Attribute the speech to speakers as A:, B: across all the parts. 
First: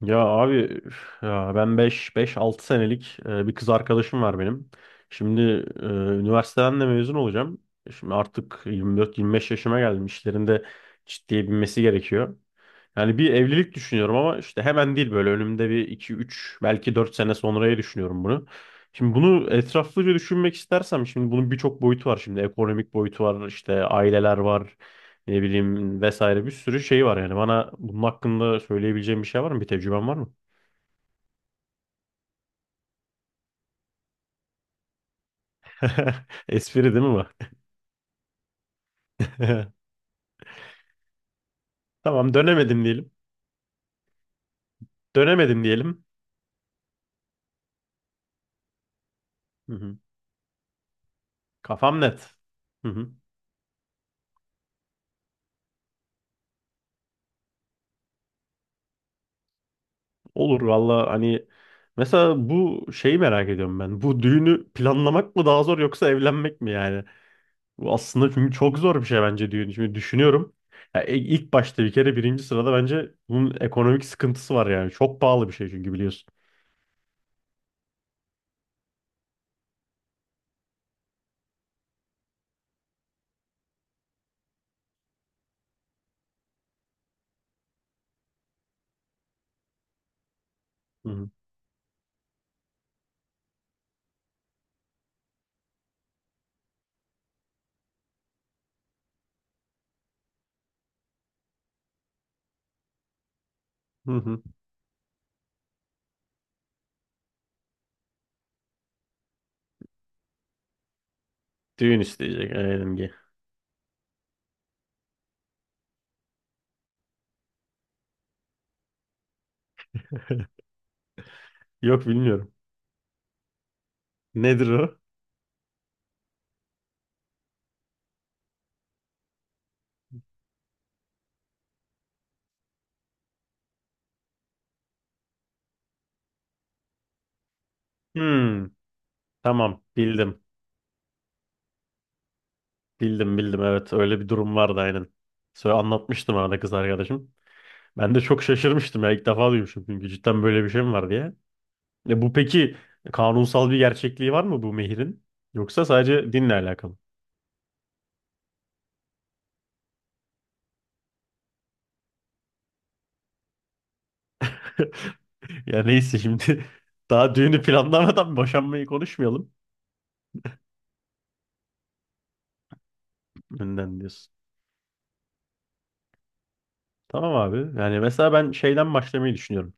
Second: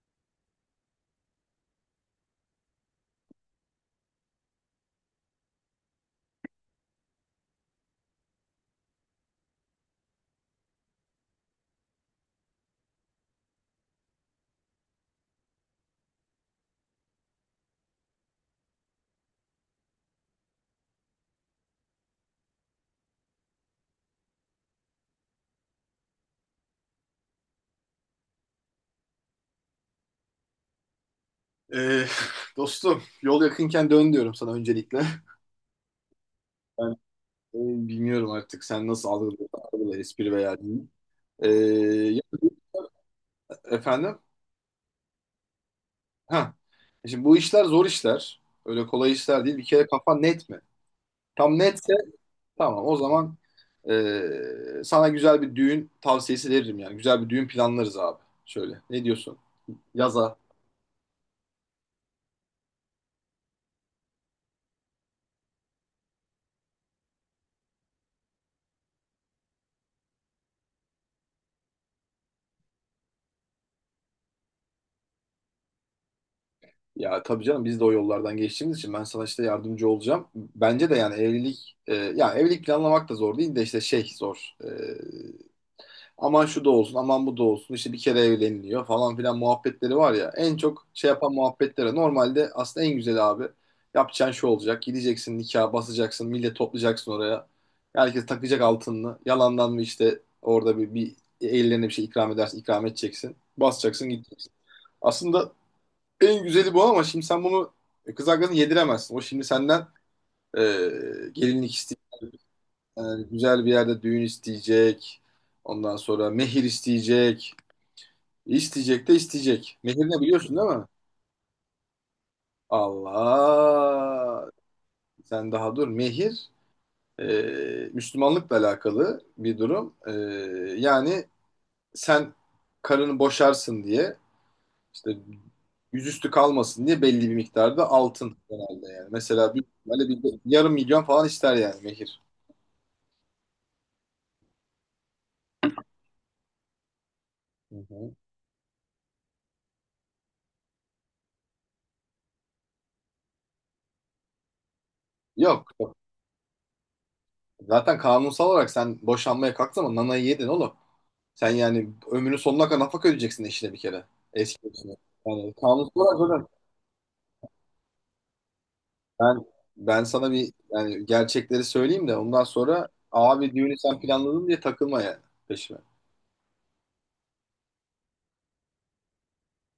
A: Ya abi üf, ya ben beş altı senelik bir kız arkadaşım var benim. Şimdi e, üniversiteden de mezun olacağım. Şimdi artık 24-25 yaşıma geldim. İşlerinde ciddiye binmesi gerekiyor. Yani bir evlilik düşünüyorum ama işte hemen değil böyle önümde bir iki üç belki 4 sene sonraya düşünüyorum bunu. Şimdi bunu etraflıca düşünmek istersem şimdi bunun birçok boyutu var. Şimdi ekonomik boyutu var işte aileler var, ne bileyim vesaire bir sürü şey var yani. Bana bunun hakkında söyleyebileceğim bir şey var mı? Bir tecrüben var mı?
B: Ee, dostum yol yakınken dön diyorum sana öncelikle.
A: Espri
B: Ben
A: değil mi bu?
B: e, bilmiyorum artık sen nasıl algılıyorsun, algıla espri veya değil. Ee, ya-
A: Tamam, dönemedim diyelim.
B: Efendim?
A: Dönemedim diyelim.
B: Ha. Şimdi bu işler zor işler. Öyle kolay işler değil. Bir
A: Hı
B: kere
A: hı.
B: kafan net mi? Tam netse
A: Kafam net.
B: tamam
A: Hı
B: o
A: hı.
B: zaman sana güzel bir düğün tavsiyesi veririm yani. Güzel bir düğün planlarız abi. Şöyle. Ne diyorsun? Yaza.
A: Olur valla, hani mesela bu şeyi merak ediyorum ben. Bu düğünü planlamak mı daha zor yoksa evlenmek mi yani? Bu aslında çünkü çok zor bir şey bence düğün. Şimdi düşünüyorum. Ya ilk başta bir kere birinci sırada bence bunun ekonomik sıkıntısı var yani. Çok pahalı bir şey çünkü biliyorsun.
B: Ya tabii canım, biz de o yollardan geçtiğimiz için ben sana işte yardımcı olacağım. Bence de yani evlilik, ya evlilik planlamak da zor değil de işte şey zor. Aman şu da olsun, aman bu da olsun, işte bir kere evleniliyor falan filan muhabbetleri var ya. En çok şey
A: Hı hı.
B: yapan muhabbetlere normalde aslında en güzeli abi. Yapacağın şu olacak. Gideceksin nikaha basacaksın, millet toplayacaksın oraya. Herkes takacak altınını. Yalandan mı işte orada bir ellerine bir şey ikram edersin, ikram edeceksin. Basacaksın,
A: Hı hı.
B: gideceksin. Aslında en güzeli bu, ama şimdi sen bunu kız arkadaşına yediremezsin. O şimdi senden e, gelinlik
A: Düğün
B: isteyecek,
A: isteyecek LNG.
B: yani güzel bir yerde düğün isteyecek. Ondan sonra mehir isteyecek. İsteyecek de isteyecek. Mehir, ne biliyorsun değil mi?
A: Yok, bilmiyorum.
B: Allah!
A: Nedir o?
B: Sen daha dur. Mehir e, Müslümanlıkla alakalı bir durum. Yani sen karını boşarsın diye, İşte yüzüstü kalmasın diye belli bir miktarda altın
A: Hmm,
B: genelde yani. Mesela bir,
A: tamam
B: böyle bir
A: bildim.
B: 500.000 falan ister yani mehir.
A: Bildim bildim, evet, öyle bir durum vardı aynen. Söyle anlatmıştım arada kız arkadaşım.
B: Hı hı.
A: Ben de çok şaşırmıştım ya, ilk defa duymuşum çünkü, cidden böyle bir şey mi var diye. E bu peki, kanunsal bir gerçekliği var mı bu mehirin?
B: Yok,
A: Yoksa
B: yok.
A: sadece dinle alakalı?
B: Zaten kanunsal olarak sen boşanmaya kalktın ama nanayı yedin oğlum. Sen yani ömrünün sonuna kadar nafaka ödeyeceksin eşine bir kere. Eski eşine. Yani
A: Ya
B: kanunsal
A: neyse
B: olarak
A: şimdi daha düğünü planlamadan boşanmayı
B: zaten
A: konuşmayalım,
B: ben sana bir, yani gerçekleri söyleyeyim de ondan sonra abi düğünü sen
A: önden diyorsun.
B: planladın diye takılma yani peşime.
A: Tamam abi. Yani mesela ben şeyden başlamayı düşünüyorum.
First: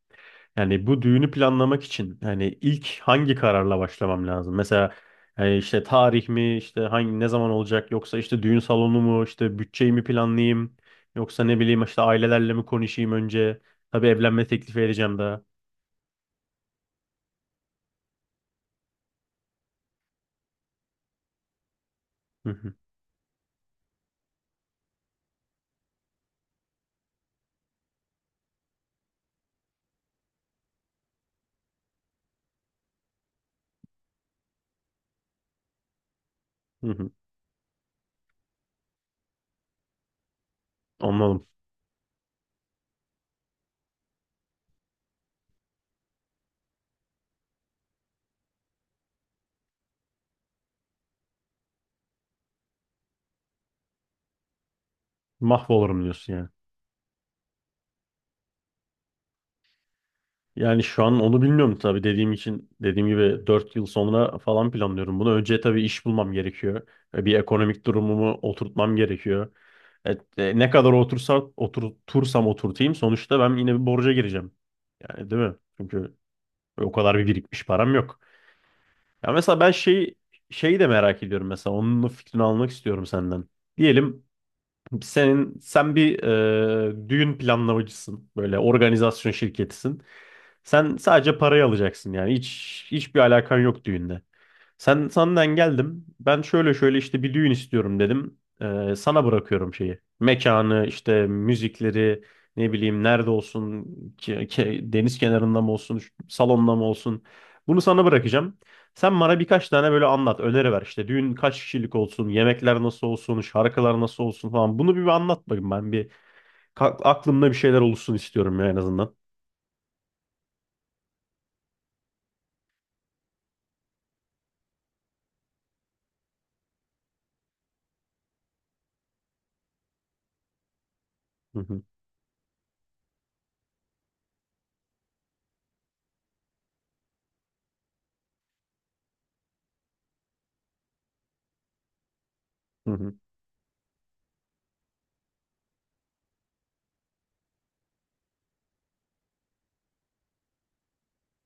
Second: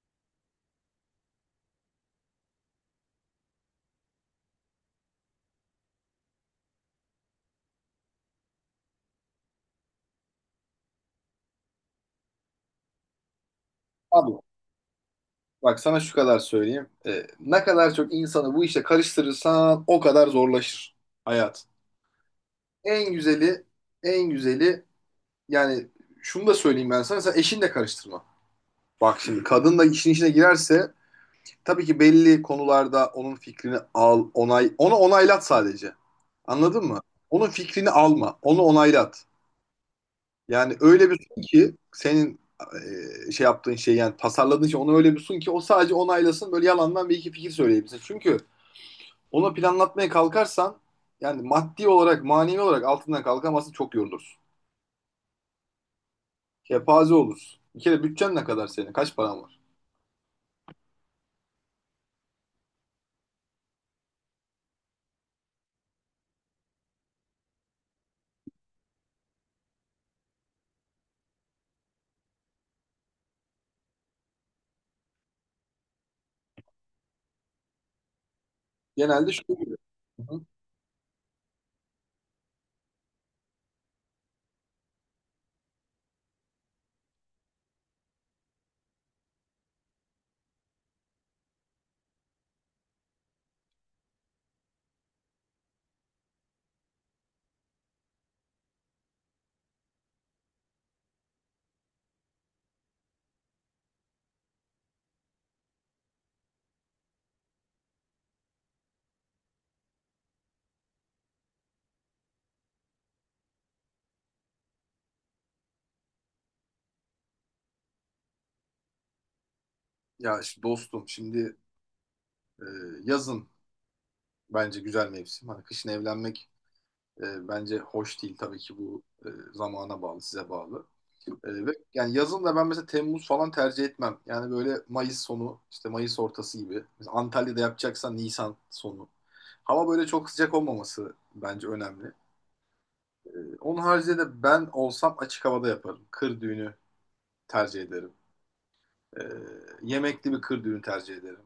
A: Yani bu düğünü planlamak için yani ilk hangi kararla başlamam lazım? Mesela yani işte tarih mi, işte hangi ne zaman olacak, yoksa işte düğün salonu mu, işte bütçeyi mi planlayayım yoksa ne bileyim işte ailelerle mi konuşayım önce? Tabii
B: Abi,
A: evlenme teklifi edeceğim daha.
B: bak sana şu kadar söyleyeyim. Ne kadar çok insanı bu işe karıştırırsan o kadar zorlaşır hayat.
A: Hı hı,
B: En güzeli, en güzeli yani şunu da söyleyeyim ben sana. Sen eşinle karıştırma. Bak şimdi, kadın da işin içine girerse tabii ki belli konularda onun fikrini al, onay, onu onaylat sadece. Anladın
A: hı
B: mı?
A: hı.
B: Onun fikrini alma, onu onaylat. Yani öyle bir sun
A: Anladım.
B: ki senin şey yaptığın şey, yani tasarladığın şey, onu öyle bir sun ki o sadece onaylasın, böyle yalandan bir iki fikir söyleyebilsin. Çünkü onu planlatmaya kalkarsan yani maddi olarak, manevi olarak altından kalkamazsın, çok yorulursun.
A: Mahvolurum diyorsun yani.
B: Kepaze olursun. Bir kere bütçen ne kadar senin? Kaç paran var?
A: Yani şu an onu bilmiyorum tabii, dediğim için, dediğim gibi 4 yıl sonra falan planlıyorum bunu. Önce tabii iş bulmam gerekiyor. Bir ekonomik durumumu oturtmam gerekiyor. Evet, ne kadar otursa, oturtursam oturtayım, sonuçta ben yine bir borca gireceğim. Yani değil mi? Çünkü o kadar bir birikmiş param yok.
B: Genelde
A: Ya
B: şu
A: mesela ben
B: oluyor.
A: şey,
B: Hı hı.
A: şeyi de merak ediyorum mesela, onun da fikrini almak istiyorum senden. Diyelim sen bir düğün planlamacısın. Böyle organizasyon şirketisin. Sen sadece parayı alacaksın, yani hiç, hiçbir alakan yok düğünle. Sen senden geldim. Ben şöyle şöyle işte bir düğün istiyorum dedim. Sana bırakıyorum şeyi. Mekanı, işte müzikleri, ne bileyim nerede olsun, deniz kenarında mı olsun, salonda mı olsun. Bunu sana bırakacağım. Sen bana birkaç tane böyle anlat, öneri ver. İşte düğün kaç kişilik olsun, yemekler nasıl olsun, şarkılar nasıl olsun falan. Bunu bir anlat bakayım ben. Aklımda bir şeyler oluşsun istiyorum ya, en azından.
B: Ya işte dostum şimdi e, yazın bence güzel mevsim. Hani kışın evlenmek bence hoş değil, tabii ki bu zamana bağlı, size bağlı.
A: Hı
B: Ve
A: hı.
B: yani yazın da ben mesela Temmuz falan tercih etmem. Yani böyle Mayıs sonu, işte Mayıs ortası gibi. Mesela Antalya'da yapacaksan Nisan sonu. Hava böyle çok sıcak olmaması bence önemli.
A: Hı hı.
B: Onun haricinde de ben olsam açık havada yaparım. Kır düğünü tercih ederim. Ee, Yemekli bir kır düğünü tercih ederim.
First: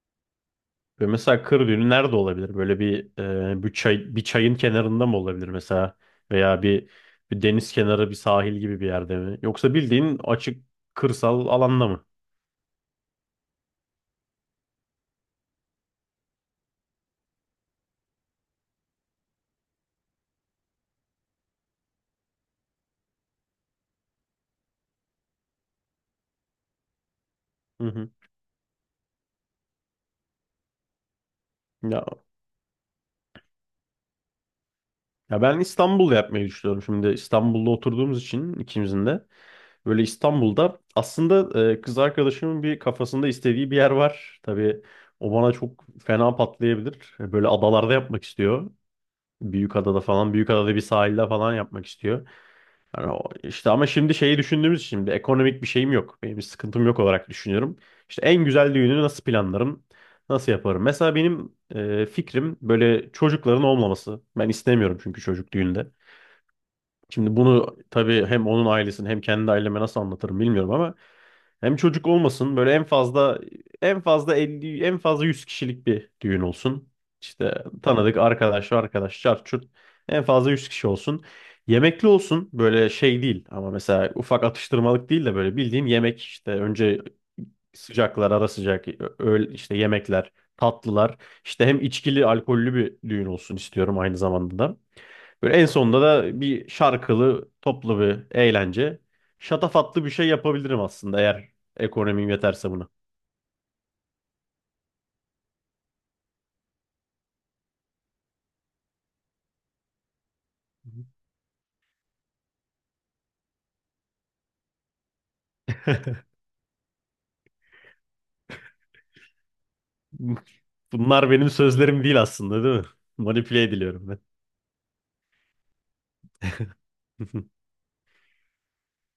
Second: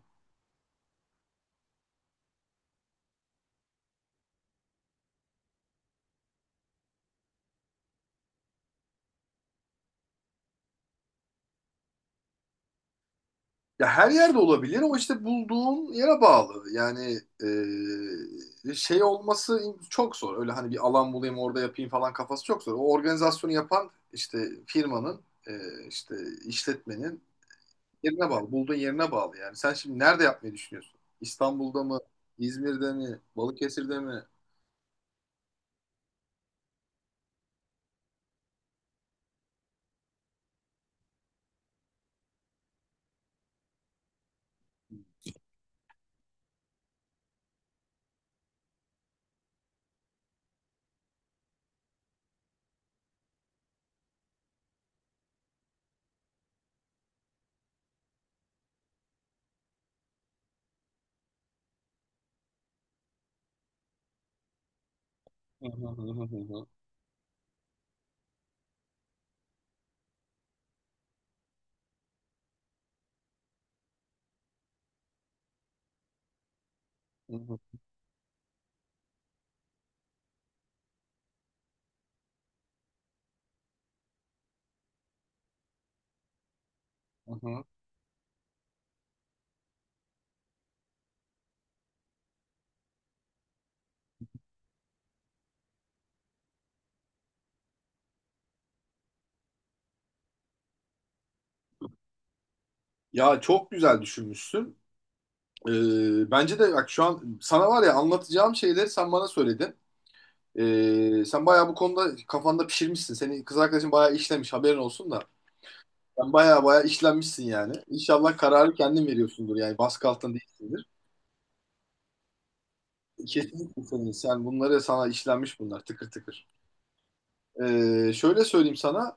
A: Böyle mesela kır düğünü nerede olabilir? Böyle bir bir çay, bir çayın kenarında mı olabilir mesela? Veya bir deniz kenarı, bir sahil gibi bir yerde mi? Yoksa bildiğin açık kırsal alanda mı?
B: Ya her yerde olabilir ama işte bulduğun yere bağlı. Yani şey olması çok zor. Öyle hani bir alan bulayım orada yapayım falan kafası çok zor. O organizasyonu yapan işte firmanın, ee, işte işletmenin
A: Hı hı.
B: yerine bağlı. Bulduğun yerine bağlı yani. Sen şimdi nerede yapmayı düşünüyorsun? İstanbul'da mı?
A: Ya,
B: İzmir'de mi? Balıkesir'de
A: ya ben İstanbul yapmayı düşünüyorum. Şimdi İstanbul'da oturduğumuz için ikimizin de, böyle İstanbul'da aslında kız arkadaşımın bir kafasında istediği bir yer var. Tabii o bana çok fena patlayabilir. E, böyle adalarda yapmak istiyor. Büyükada'da falan, Büyükada'da bir sahilde falan yapmak istiyor. Yani işte, ama şimdi şeyi düşündüğümüz için şimdi ekonomik bir şeyim yok. Benim bir sıkıntım yok olarak düşünüyorum. İşte en güzel düğünü nasıl planlarım? Nasıl yaparım? Mesela benim fikrim böyle çocukların olmaması. Ben istemiyorum çünkü çocuk düğünde. Şimdi bunu tabii hem onun ailesini hem kendi aileme nasıl anlatırım bilmiyorum ama, hem çocuk olmasın, böyle en fazla 50, en fazla 100 kişilik bir düğün olsun.
B: mi?
A: İşte tanıdık arkadaş arkadaş çarçurt çurt, en fazla 100 kişi olsun. Yemekli olsun, böyle şey değil, ama mesela ufak atıştırmalık değil de böyle bildiğin yemek, işte önce sıcaklar, ara sıcak, öğle, işte yemekler, tatlılar, işte hem içkili, alkollü bir düğün olsun istiyorum aynı zamanda da. Böyle en sonunda da bir şarkılı, toplu bir eğlence. Şatafatlı bir şey yapabilirim aslında eğer ekonomim yeterse buna.
B: Ya çok güzel düşünmüşsün. Bence de bak, şu an sana var ya anlatacağım şeyleri sen bana söyledin. Sen bayağı bu konuda kafanda pişirmişsin. Senin kız arkadaşın bayağı işlemiş, haberin olsun da. Sen bayağı bayağı işlenmişsin yani. İnşallah kararı kendin veriyorsundur yani, baskı altında değilsindir.
A: Bunlar benim sözlerim değil aslında, değil mi? Manipüle
B: Kesinlikle
A: ediliyorum
B: senin.
A: ben.
B: Sen bunları, sana işlenmiş bunlar tıkır tıkır. Şöyle söyleyeyim sana.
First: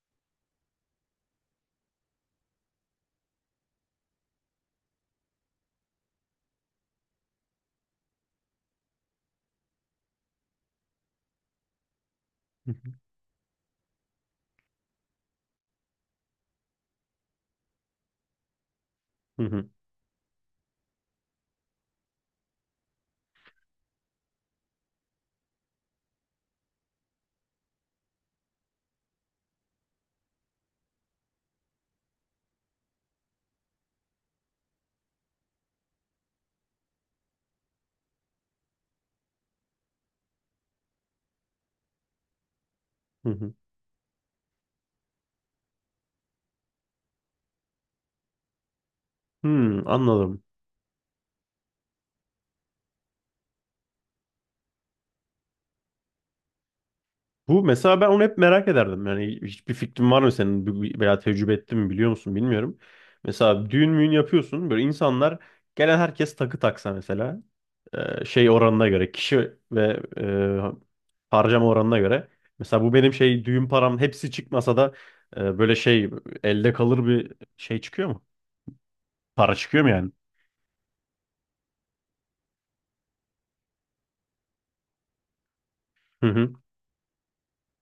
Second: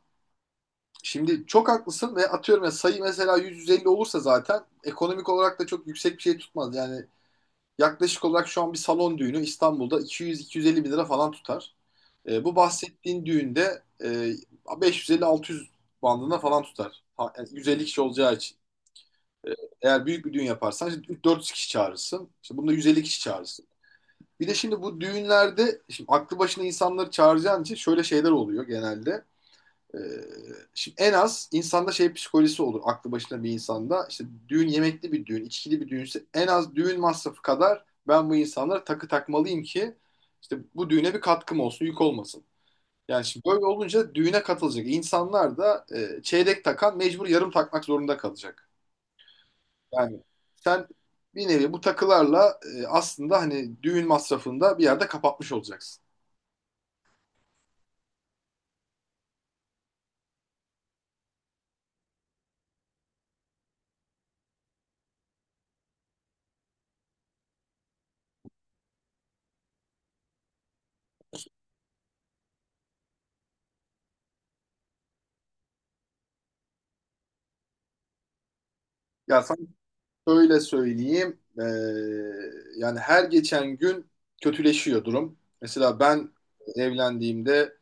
B: Şimdi çok haklısın ve atıyorum ya, sayı mesela 150 olursa zaten ekonomik olarak da çok yüksek bir şey tutmaz. Yani yaklaşık olarak şu an bir salon düğünü İstanbul'da 200-250 bin lira falan tutar. Bu bahsettiğin düğünde 550-600 bandına falan tutar. Ha, yani 150 kişi olacağı için. E, Eğer büyük bir düğün yaparsan işte 400 kişi çağırırsın. İşte bunda 150 kişi çağırırsın. Bir de şimdi bu düğünlerde, şimdi aklı başına insanları çağıracağın için şöyle şeyler oluyor genelde. Ee, Şimdi en az insanda şey psikolojisi olur. Aklı başında bir insanda işte düğün, yemekli bir düğün, içkili bir düğünse, en az düğün masrafı kadar ben bu insanlara takı takmalıyım ki işte bu düğüne bir katkım olsun, yük olmasın. Yani şimdi böyle olunca düğüne katılacak insanlar da çeyrek takan mecbur yarım takmak zorunda kalacak.
A: Hmm,
B: Yani
A: anladım.
B: sen bir nevi bu takılarla aslında hani düğün masrafını da bir yerde kapatmış olacaksın.
A: Bu mesela, ben onu hep merak ederdim. Yani hiçbir fikrin var mı senin? Veya tecrübe ettin mi, biliyor musun, bilmiyorum. Mesela düğün müğün yapıyorsun, böyle insanlar, gelen herkes takı taksa mesela. Şey, oranına göre kişi ve harcama oranına göre. Mesela bu benim şey, düğün param hepsi çıkmasa da böyle şey, elde kalır bir şey çıkıyor mu?
B: Ya
A: Para
B: sen,
A: çıkıyor mu yani?
B: şöyle söyleyeyim, yani her geçen gün kötüleşiyor durum. Mesela
A: Hı
B: ben
A: hı.
B: evlendiğimde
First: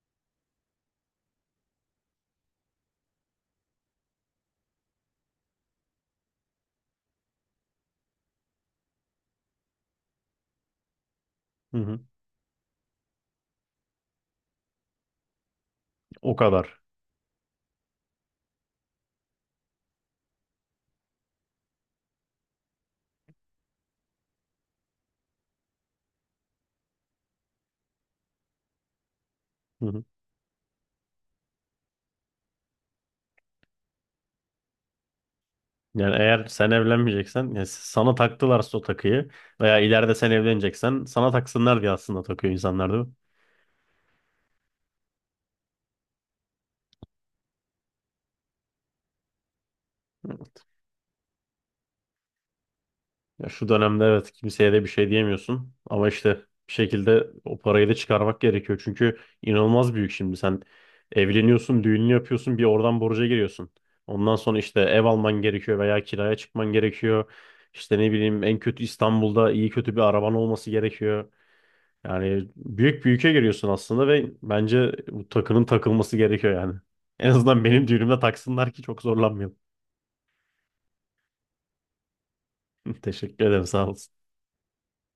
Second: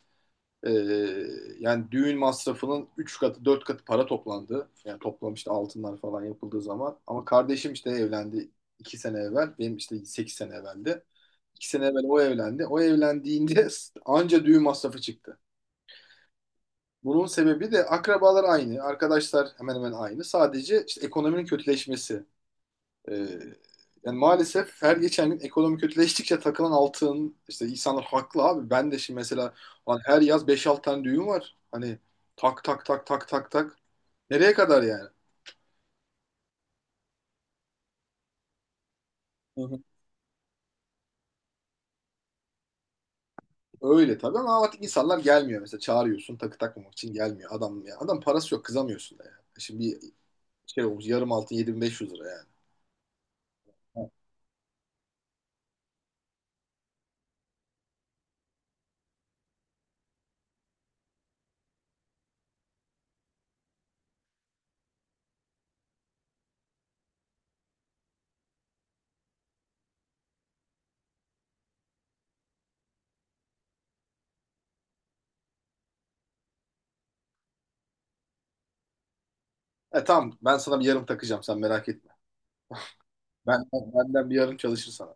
B: eee, yani düğün masrafının 3 katı 4 katı para toplandı. Yani toplam işte altınlar falan yapıldığı zaman. Ama kardeşim işte evlendi 2 sene evvel. Benim işte 8 sene evveldi. iki
A: Hı
B: sene
A: hı.
B: evvel o evlendi. O evlendiğinde anca düğün masrafı çıktı.
A: O kadar.
B: Bunun sebebi de akrabalar aynı, arkadaşlar hemen hemen aynı. Sadece işte ekonominin kötüleşmesi. Ee, Yani maalesef her geçen gün ekonomi kötüleştikçe takılan altın, işte insanlar haklı abi. Ben de şimdi mesela
A: Hı
B: hani
A: hı.
B: her yaz beş altı tane düğün var. Hani tak tak tak tak tak tak. Nereye kadar yani?
A: Yani eğer sen evlenmeyeceksen, yani sana taktılarsa o takıyı,
B: Hı
A: veya
B: hı.
A: ileride sen evleneceksen sana taksınlar diye aslında takıyor insanlar, değil mi?
B: Öyle tabii ama artık insanlar gelmiyor mesela, çağırıyorsun takı takmamak için gelmiyor adam ya. Adam parası yok, kızamıyorsun da yani. Şimdi bir şey olmuş, yarım altın 7.500 lira yani.
A: Ya şu dönemde evet, kimseye de bir şey diyemiyorsun, ama işte bir şekilde o parayı da çıkarmak gerekiyor. Çünkü inanılmaz büyük, şimdi sen evleniyorsun, düğününü yapıyorsun, bir oradan borca giriyorsun. Ondan sonra işte ev alman gerekiyor veya kiraya çıkman gerekiyor. İşte ne bileyim, en kötü İstanbul'da iyi kötü bir araban olması gerekiyor. Yani büyük bir ülke giriyorsun aslında, ve bence bu takının takılması gerekiyor yani. En azından benim düğünümde taksınlar ki çok zorlanmayalım.
B: E tamam, ben sana bir yarım takacağım, sen merak etme.
A: Teşekkür ederim, sağ olun.
B: Benden bir yarım çalışır sana.